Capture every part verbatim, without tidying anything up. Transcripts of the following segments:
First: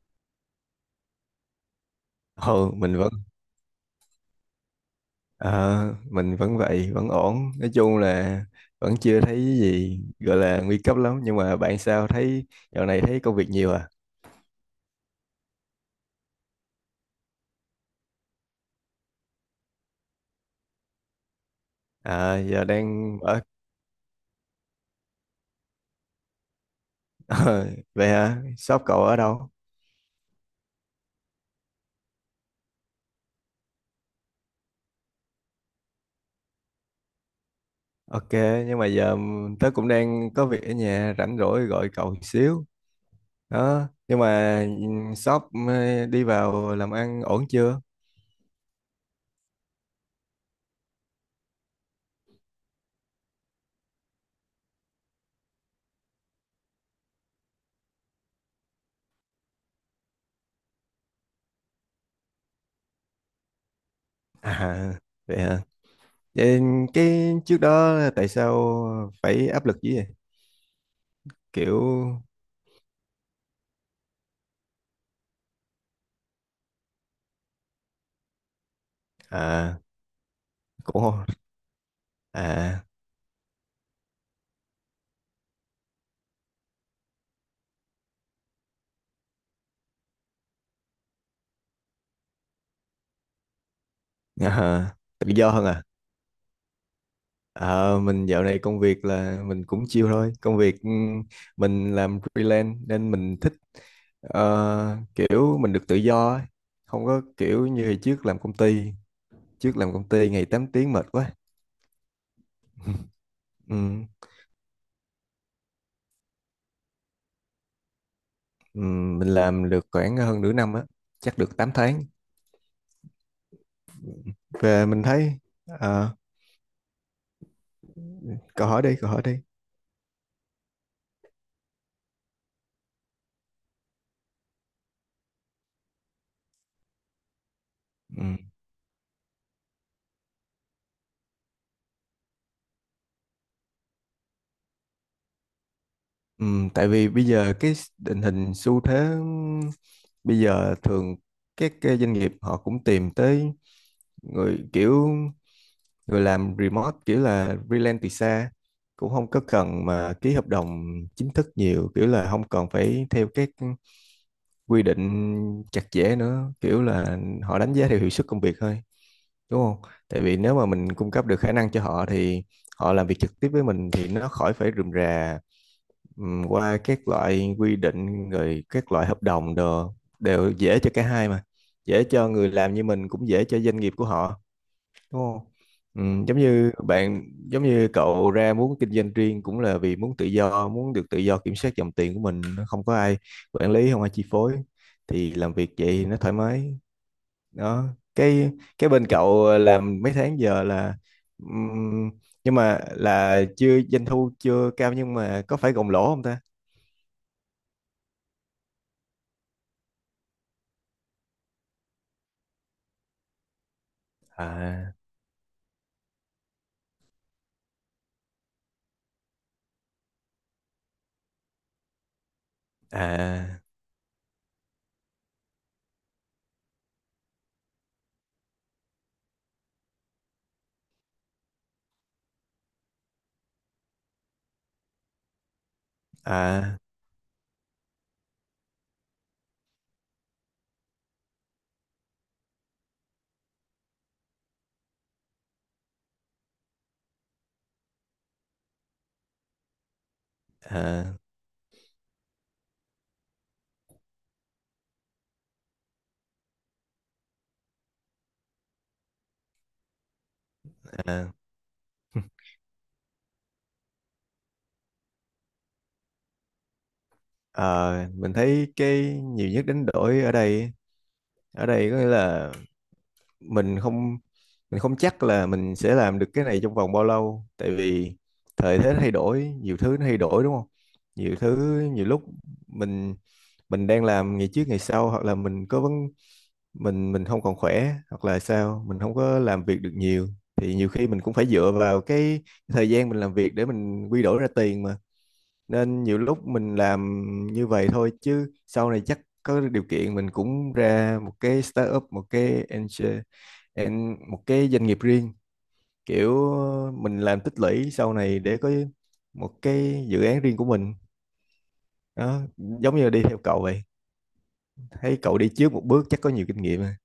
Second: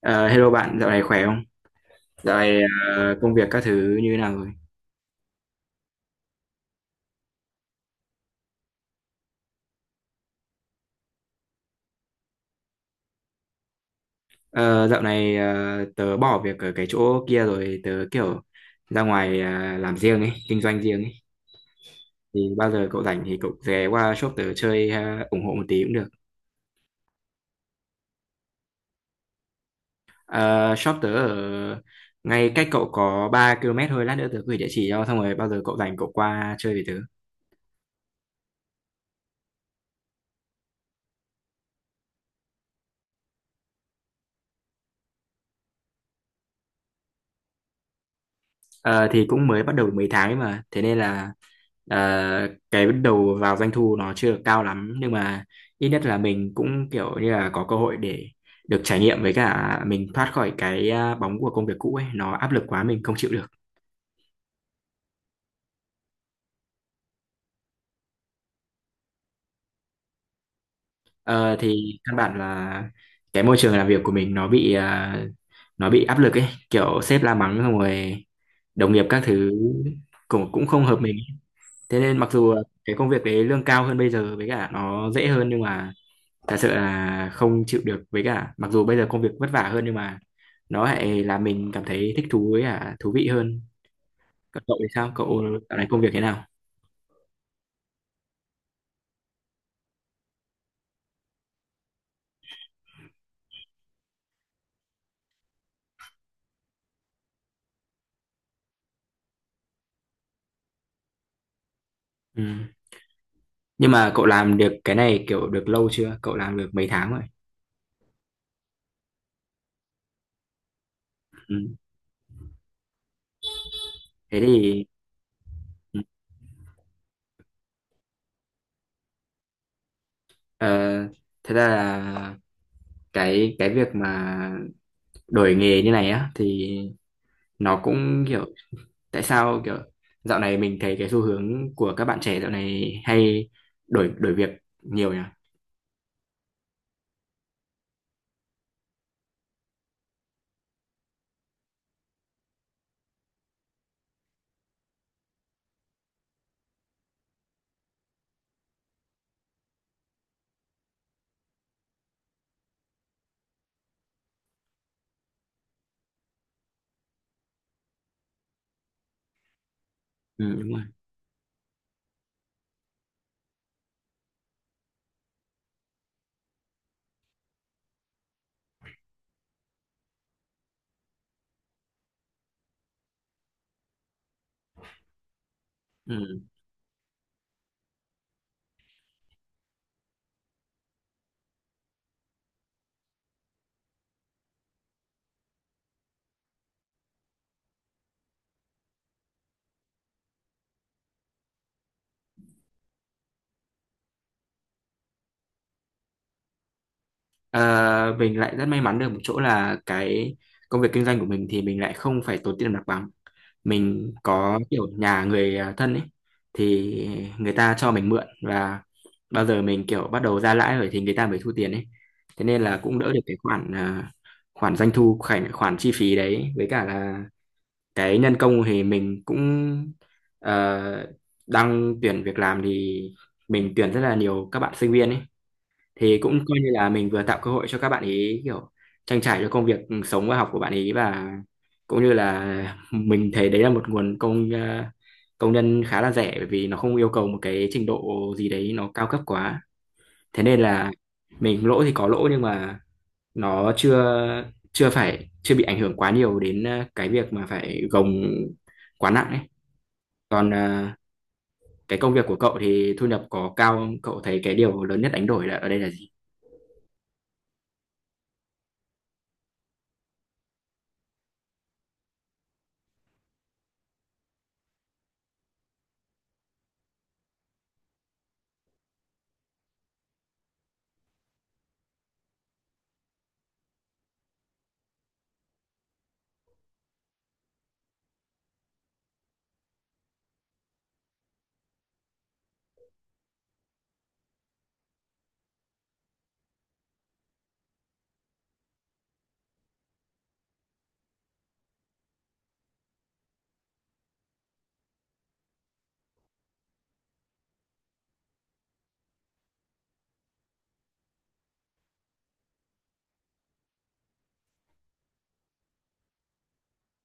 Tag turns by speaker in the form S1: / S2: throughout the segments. S1: Ờ, Hello bạn, dạo này khỏe không? Dạo này
S2: Ừ, mình vẫn
S1: ờ, công việc các thứ như thế nào rồi?
S2: ờ, mình vẫn vậy, vẫn ổn. Nói chung là vẫn chưa thấy cái gì gọi là nguy cấp lắm, nhưng mà bạn sao thấy dạo này thấy công việc nhiều à?
S1: Ờ, Dạo này ờ, tớ bỏ việc ở cái chỗ kia rồi, tớ kiểu ra ngoài ờ, làm riêng ấy, kinh doanh riêng ấy.
S2: À
S1: Thì
S2: giờ
S1: bao giờ cậu
S2: đang
S1: rảnh thì
S2: ở
S1: cậu ghé qua shop tớ chơi, ờ, ủng hộ một tí cũng được.
S2: ờ, vậy hả? Shop cậu ở đâu?
S1: Ờ, Shop tớ ở ngay cách cậu có ba ki lô mét thôi, lát nữa tớ gửi địa chỉ cho, xong rồi bao giờ cậu rảnh cậu qua chơi với tớ.
S2: Ok, nhưng mà giờ tớ cũng đang có việc ở nhà rảnh rỗi gọi cậu xíu. Đó, nhưng mà ừ, shop ờ, đi vào làm ăn ổn chưa?
S1: Ờ, thì cũng mới bắt đầu được mấy tháng ấy mà, thế nên là ờ, cái bắt đầu vào doanh thu nó chưa được cao lắm, nhưng mà ít nhất là mình cũng kiểu như là có cơ hội để được trải nghiệm, với cả mình thoát khỏi cái à, bóng của công việc cũ ấy, nó áp lực quá mình không chịu được.
S2: À vậy hả? Vậy cái trước đó tại sao phải áp lực dữ vậy?
S1: Ờ, thì
S2: Kiểu.
S1: căn bản là cái môi trường làm việc của mình nó bị à, nó bị áp lực ấy, kiểu sếp la mắng xong rồi đồng nghiệp các thứ
S2: À,
S1: cũng cũng không hợp
S2: cũng
S1: mình,
S2: không-
S1: thế nên mặc dù
S2: à,
S1: cái công việc đấy lương cao hơn bây giờ với cả nó dễ hơn, nhưng mà thật sự là không chịu được, với cả mặc dù bây giờ công việc vất vả hơn nhưng mà nó lại làm mình cảm thấy thích thú với cả thú vị hơn.
S2: à
S1: Còn cậu thì sao,
S2: tự
S1: cậu
S2: do hơn
S1: dạo
S2: à.
S1: này công việc thế nào?
S2: Ờ, mình dạo này công việc là mình cũng chill thôi. Công việc ừm, mình làm freelance nên mình thích, ờ, kiểu mình được tự do ấy. Không có kiểu như hồi trước làm công ty. Trước làm công ty ngày tám tiếng mệt quá.
S1: Ừ. Nhưng
S2: Ừm,
S1: mà cậu làm được cái này kiểu được lâu chưa, cậu làm được mấy tháng rồi?
S2: ừm, mình làm được khoảng hơn nửa năm á, chắc được
S1: Ừ.
S2: tám tháng.
S1: Thế thì
S2: Về mình thấy ờ, câu hỏi đi, câu hỏi đi.
S1: ờ, thật ra là cái cái việc mà đổi nghề như này á thì nó
S2: Ừ.
S1: cũng kiểu, tại sao kiểu dạo này mình thấy cái xu hướng của các bạn trẻ dạo này hay đổi đổi việc nhiều nhỉ?
S2: Ừ, tại vì bây giờ cái tình hình xu thế bây giờ thường các cái doanh nghiệp họ cũng tìm tới người kiểu người làm remote kiểu là freelance từ xa, cũng không có cần mà ký hợp đồng chính thức nhiều, kiểu là không cần phải theo các quy định chặt chẽ nữa, kiểu là họ đánh giá theo hiệu suất công việc thôi đúng không? Tại vì nếu
S1: Ừ,
S2: mà
S1: đúng rồi.
S2: mình cung cấp được khả năng cho họ thì họ làm việc trực tiếp với mình thì nó khỏi phải rườm rà. Ừm, qua các loại quy định rồi các loại hợp đồng đồ đều dễ cho cả hai mà, dễ cho người làm như mình cũng dễ cho doanh nghiệp của họ đúng không.
S1: Ừ.
S2: Ừm, giống như bạn, giống như cậu ra muốn kinh doanh riêng cũng là vì muốn tự do, muốn được tự do kiểm soát dòng tiền của mình, nó không có ai quản lý, không ai chi phối, thì làm việc vậy thì nó thoải mái. Đó, cái cái bên cậu làm mấy tháng giờ là, ừm, nhưng mà là chưa doanh thu chưa cao, nhưng mà có phải gồng lỗ không ta?
S1: Ờ, mình lại rất may mắn được một chỗ là cái công việc kinh doanh của mình thì mình lại không phải tốn tiền mặt bằng. Mình có kiểu
S2: À.
S1: nhà người à, thân ấy thì người ta cho mình mượn, và bao giờ mình kiểu bắt đầu ra lãi rồi thì người ta mới thu tiền ấy. Thế nên là cũng đỡ được cái
S2: À.
S1: khoản, à, khoản doanh thu, khoản khoản chi phí đấy. Với cả là cái nhân công thì mình cũng ờ, đang tuyển việc làm, thì mình tuyển rất là nhiều các bạn sinh viên ấy, thì cũng coi như
S2: À.
S1: là mình vừa tạo cơ hội cho các bạn ấy kiểu trang trải cho công việc, ừ, sống và học của bạn ấy, và cũng như là mình thấy đấy là một nguồn công, ờ, công nhân khá là rẻ, bởi vì nó không yêu cầu một cái trình độ gì đấy nó cao cấp quá. Thế nên là
S2: À.
S1: mình lỗ thì có lỗ, nhưng mà nó chưa, chưa phải chưa bị ảnh hưởng quá nhiều đến ờ, cái việc mà phải gồng quá nặng ấy. Còn ờ,
S2: À.
S1: cái công việc của cậu thì thu nhập có cao không? Cậu thấy cái điều lớn nhất đánh đổi là ở đây là gì?
S2: Ờ, mình thấy cái nhiều nhất đánh đổi ở đây, ở đây có nghĩa là mình không mình không chắc là mình sẽ làm được cái này trong vòng bao lâu, tại vì thời thế thay đổi, nhiều thứ nó thay đổi đúng không, nhiều thứ. Nhiều lúc mình mình đang làm ngày trước ngày sau, hoặc là mình có vấn, mình mình không còn khỏe hoặc là sao mình không có làm việc được nhiều, thì nhiều khi mình cũng phải dựa vào cái thời gian mình làm việc để mình quy đổi ra tiền mà. Nên nhiều lúc mình làm như vậy thôi, chứ sau này chắc có điều kiện mình cũng ra một cái startup, một cái angel, an- một cái doanh nghiệp riêng, kiểu mình làm tích lũy sau này để có một cái dự án riêng của mình. Đó, giống như là đi theo cậu vậy, thấy cậu đi trước một bước chắc có nhiều kinh nghiệm à.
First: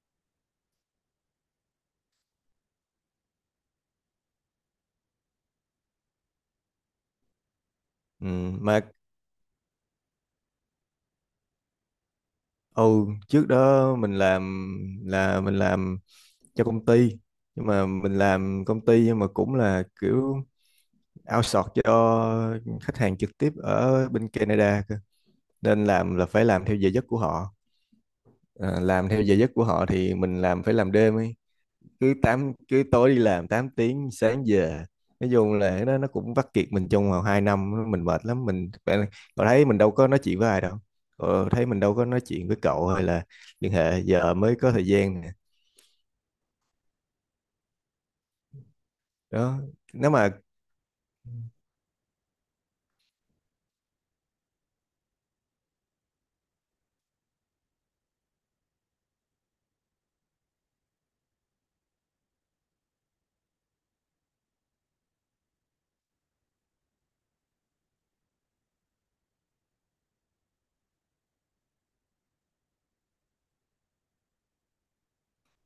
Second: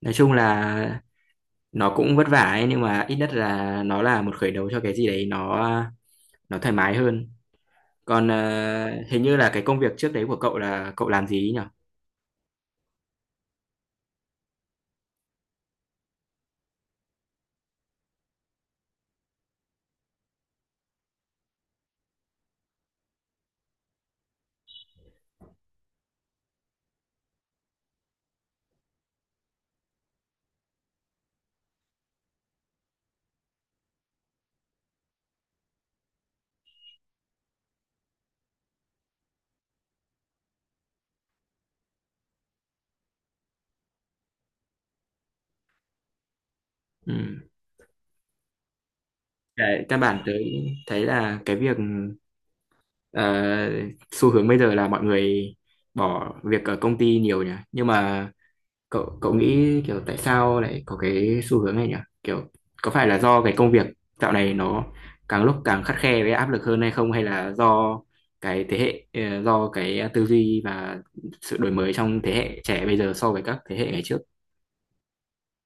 S1: Nói chung là nó cũng vất vả ấy, nhưng mà ít nhất là nó là một khởi đầu cho cái gì đấy nó nó thoải mái hơn.
S2: Ừ,
S1: Còn
S2: mà
S1: ờ, hình như là cái công việc trước đấy của cậu là cậu làm gì ấy nhỉ?
S2: ừ, trước đó mình làm, là mình làm cho công ty, nhưng mà mình làm công ty nhưng mà cũng là kiểu outsource cho khách hàng trực tiếp ở bên Canada cơ. Nên làm là phải làm theo giờ giấc của họ. Ờ, làm theo giờ giấc của họ thì mình làm phải làm đêm ấy, cứ tám, cứ tối đi làm tám tiếng sáng về. Nói chung là cái đó nó cũng vắt kiệt mình trong vòng hai năm, mình mệt lắm, mình bạn-, cậu thấy mình đâu có nói chuyện với ai đâu, cậu thấy mình đâu có nói chuyện với cậu hay là liên hệ, giờ mới có thời gian nè.
S1: Ừ.
S2: Đó,
S1: Cái căn
S2: nếu
S1: bản
S2: mà.
S1: tới thấy là cái việc ờ, xu hướng bây giờ là mọi người bỏ việc ở công ty nhiều nhỉ, nhưng mà cậu cậu nghĩ kiểu tại sao lại có cái xu hướng này nhỉ? Kiểu có phải là do cái công việc dạo này nó càng lúc càng khắt khe với áp lực hơn hay không, hay là do cái thế hệ, ờ, do cái tư duy và sự đổi mới trong thế hệ trẻ bây giờ so với các thế hệ ngày trước?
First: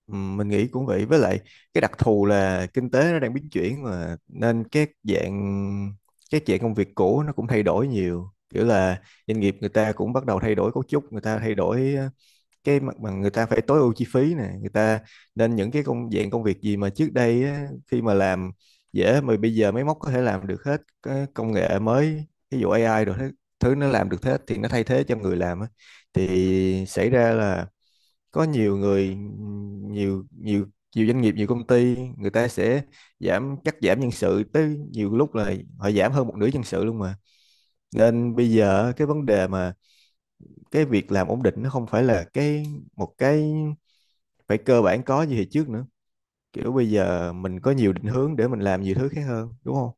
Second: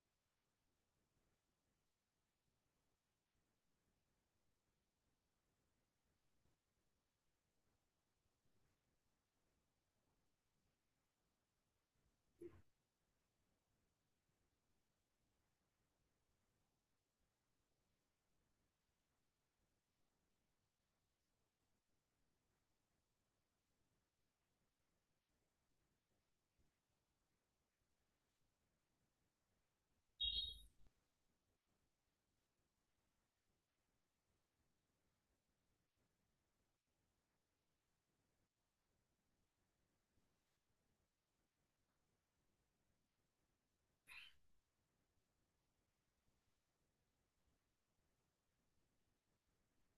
S2: Ừ, mình nghĩ cũng vậy, với lại cái đặc thù là kinh tế nó đang biến chuyển mà, nên các dạng, các dạng công việc cũ nó cũng thay đổi nhiều, kiểu là doanh nghiệp người ta cũng bắt đầu thay đổi cấu trúc, người ta thay đổi ờ, cái mặt bằng, người ta phải tối ưu chi phí nè, người ta, nên những cái công dạng công việc gì mà trước đây á, khi mà làm dễ, mà bây giờ máy móc có thể làm được hết, cái công nghệ mới ví dụ ây ai rồi thứ, thứ nó làm được hết thì nó thay thế cho người làm á. Thì xảy ra là có nhiều người, nhiều nhiều nhiều doanh nghiệp, nhiều công ty người ta sẽ giảm, cắt giảm nhân sự tới, nhiều lúc là họ giảm hơn một nửa nhân sự luôn mà. Nên bây giờ cái vấn đề mà cái việc làm ổn định nó không phải là cái một cái phải cơ bản có như hồi trước nữa, kiểu bây giờ mình có nhiều định hướng để mình làm nhiều thứ khác hơn đúng không.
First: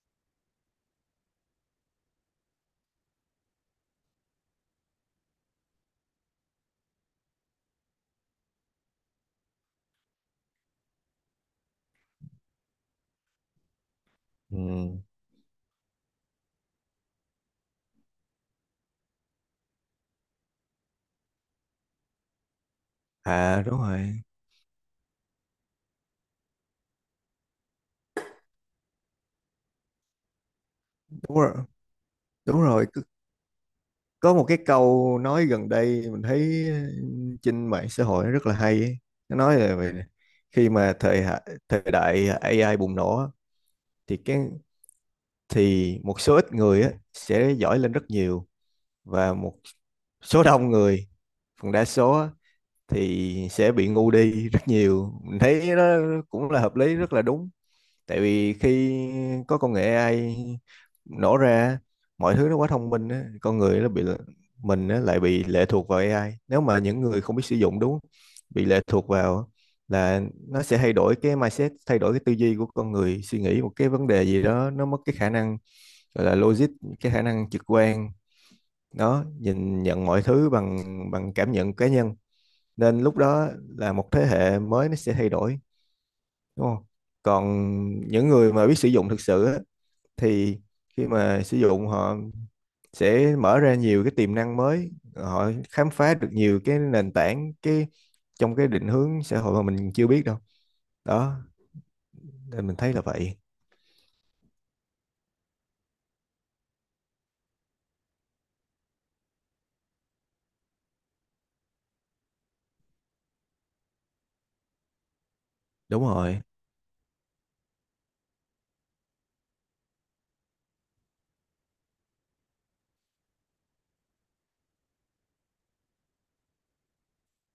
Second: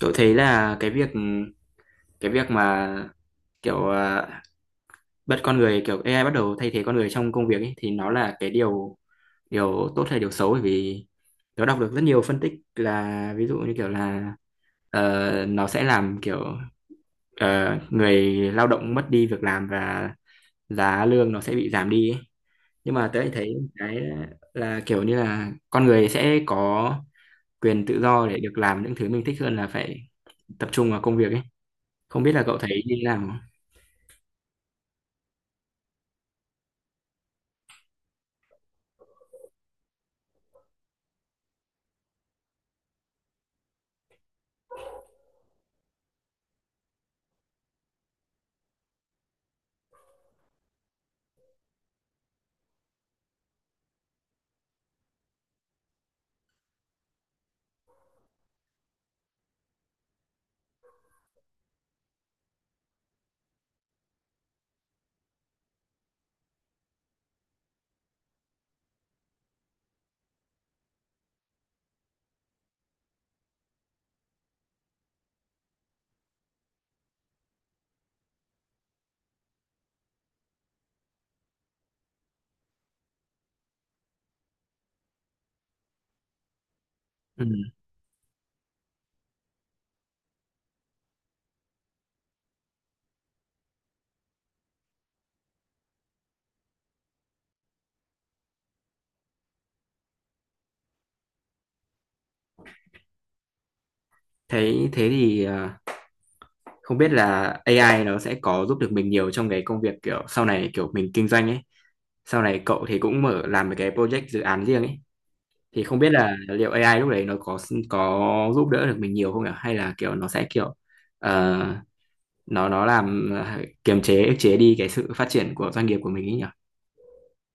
S1: Cậu thấy là cái việc, cái việc mà kiểu à, bất con người kiểu a i bắt đầu thay thế con người trong công việc ấy, thì nó là cái điều, điều tốt hay điều xấu? Bởi vì nó đọc được rất nhiều phân tích là ví dụ như kiểu là
S2: Ừ.
S1: ờ, nó sẽ làm kiểu ờ, người lao động mất đi việc làm, và giá lương nó sẽ bị giảm đi ấy. Nhưng mà tớ lại thấy
S2: À đúng
S1: cái
S2: rồi.
S1: là kiểu như là con người sẽ có quyền tự do để được làm những thứ mình thích hơn là phải tập trung vào công việc
S2: Đúng
S1: ấy.
S2: rồi.
S1: Không biết là cậu
S2: Đúng
S1: thấy
S2: rồi,
S1: như thế nào?
S2: có một cái câu nói gần đây mình thấy trên mạng xã hội nó rất là hay ấy. Nó nói là về khi mà thời hạ- thời đại a i bùng nổ á, thì cái, thì một số ít người á, sẽ giỏi lên rất nhiều, và một số đông người, phần đa số á, thì sẽ bị ngu đi rất nhiều. Mình thấy nó cũng là hợp lý, rất là đúng, tại vì khi có công nghệ a i nổ ra, mọi thứ nó quá thông minh á, con người nó bị, mình á, lại bị lệ thuộc vào a i, nếu mà những người không biết sử dụng đúng, bị lệ thuộc vào, là nó sẽ thay đổi cái mindset, thay đổi cái tư duy của con người, suy nghĩ một cái vấn đề gì đó nó mất cái khả năng gọi là logic, cái khả năng trực quan đó, nhìn nhận mọi thứ bằng, bằng cảm nhận cá nhân. Nên lúc đó là một thế hệ mới nó sẽ thay đổi đúng không.
S1: Ừ.
S2: Còn những người mà biết sử dụng thực sự á, thì khi mà sử dụng, họ sẽ mở ra nhiều cái tiềm năng mới, họ khám phá được nhiều cái nền tảng, cái trong cái định hướng xã hội mà mình chưa biết đâu. Đó, nên mình thấy là vậy.
S1: Thấy thế thì ờ, không biết là a i nó sẽ có giúp được mình nhiều trong cái công việc kiểu sau này, kiểu mình kinh doanh ấy, sau này cậu thì cũng mở làm một cái project, dự án riêng ấy, thì không
S2: Đúng
S1: biết là
S2: rồi.
S1: liệu a i lúc đấy nó có có giúp đỡ được mình nhiều không nhỉ, hay là kiểu nó sẽ kiểu ờ, nó nó làm ờ, kiềm chế ức chế đi cái sự phát triển của doanh nghiệp của mình ấy nhỉ?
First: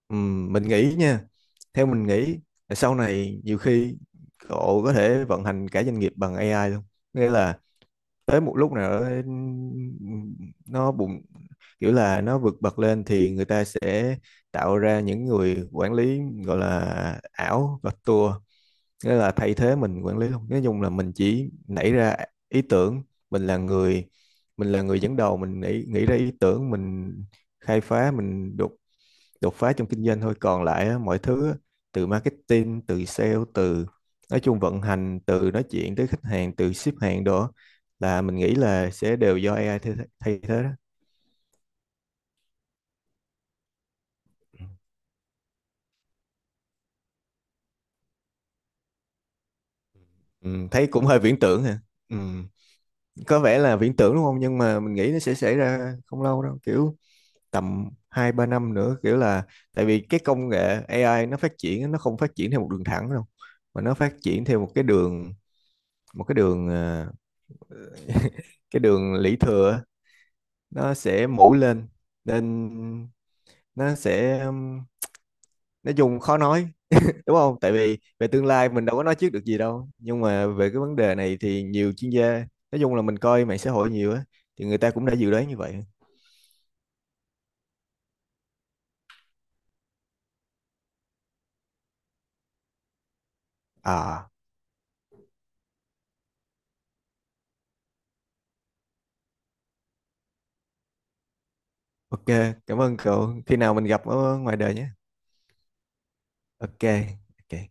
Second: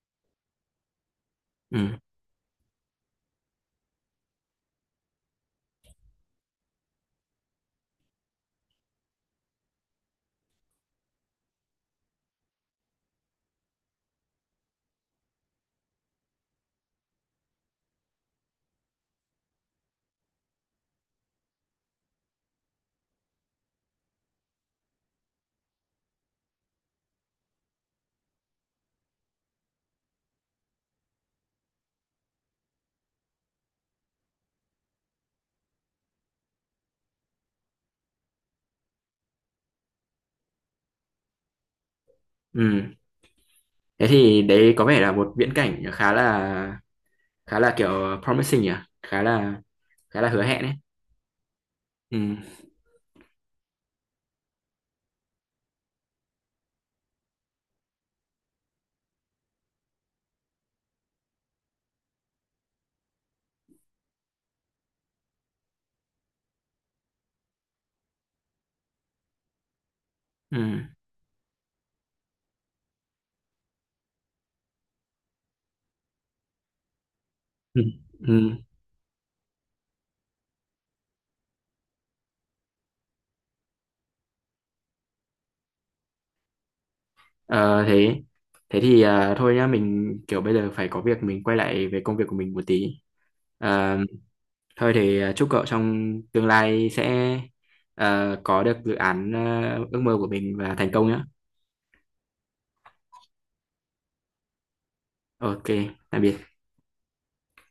S2: Ừm, mình nghĩ nha,
S1: Ừ.
S2: theo mình nghĩ là sau này nhiều khi cậu có thể vận hành cả doanh nghiệp bằng a i luôn. Nghĩa là tới một lúc nào đó nó bùng, kiểu là nó vượt bậc lên, thì người ta sẽ tạo ra những người quản lý gọi là ảo và tour, nghĩa là thay thế mình quản lý luôn. Nói chung là mình chỉ nảy ra ý tưởng, mình là người mình là người dẫn đầu, mình nghĩ, nghĩ ra ý tưởng, mình khai phá, mình đột đột phá trong kinh doanh thôi, còn lại á, mọi thứ á, từ marketing, từ sale, từ nói chung vận hành, từ nói chuyện tới khách hàng, từ ship hàng đồ á, là mình nghĩ là sẽ đều do ây ai thay, thay thế đó.
S1: Ừ. Thế thì đấy có vẻ là một viễn cảnh khá là, khá là kiểu promising nhỉ, khá là, khá là hứa
S2: Ừ,
S1: hẹn ấy.
S2: thấy cũng hơi viễn tưởng hả. Ừ,
S1: Ừ.
S2: có vẻ là viễn tưởng đúng không, nhưng mà mình nghĩ nó sẽ xảy ra không lâu đâu, kiểu tầm hai ba năm nữa, kiểu là tại vì cái công nghệ a i nó phát triển á, nó không phát triển theo một đường thẳng đâu, mà nó phát triển theo một cái đường một cái đường ờ, cái đường lũy thừa á,
S1: Ừ.
S2: nó sẽ mũ lên. Nên nó sẽ um, nói chung khó nói đúng không, tại
S1: Ừ.
S2: vì về tương
S1: Ừ.
S2: lai mình đâu có nói trước được gì đâu, nhưng mà về cái vấn đề này thì nhiều chuyên gia, nói chung là mình coi mạng xã hội nhiều á, thì người ta cũng đã dự đoán như vậy.
S1: Ờ, Thế, thế thì à, thôi nhá, mình kiểu bây giờ phải có việc, mình quay lại về công việc của mình một tí. Ờ,
S2: À
S1: Thôi thì à, chúc cậu trong tương lai sẽ, à, có được dự án, à, ước mơ của mình và thành công nhé.
S2: ok, cảm ơn cậu, khi nào mình gặp ở ngoài đời nhé.
S1: OK, tạm biệt.
S2: Ok. Ok.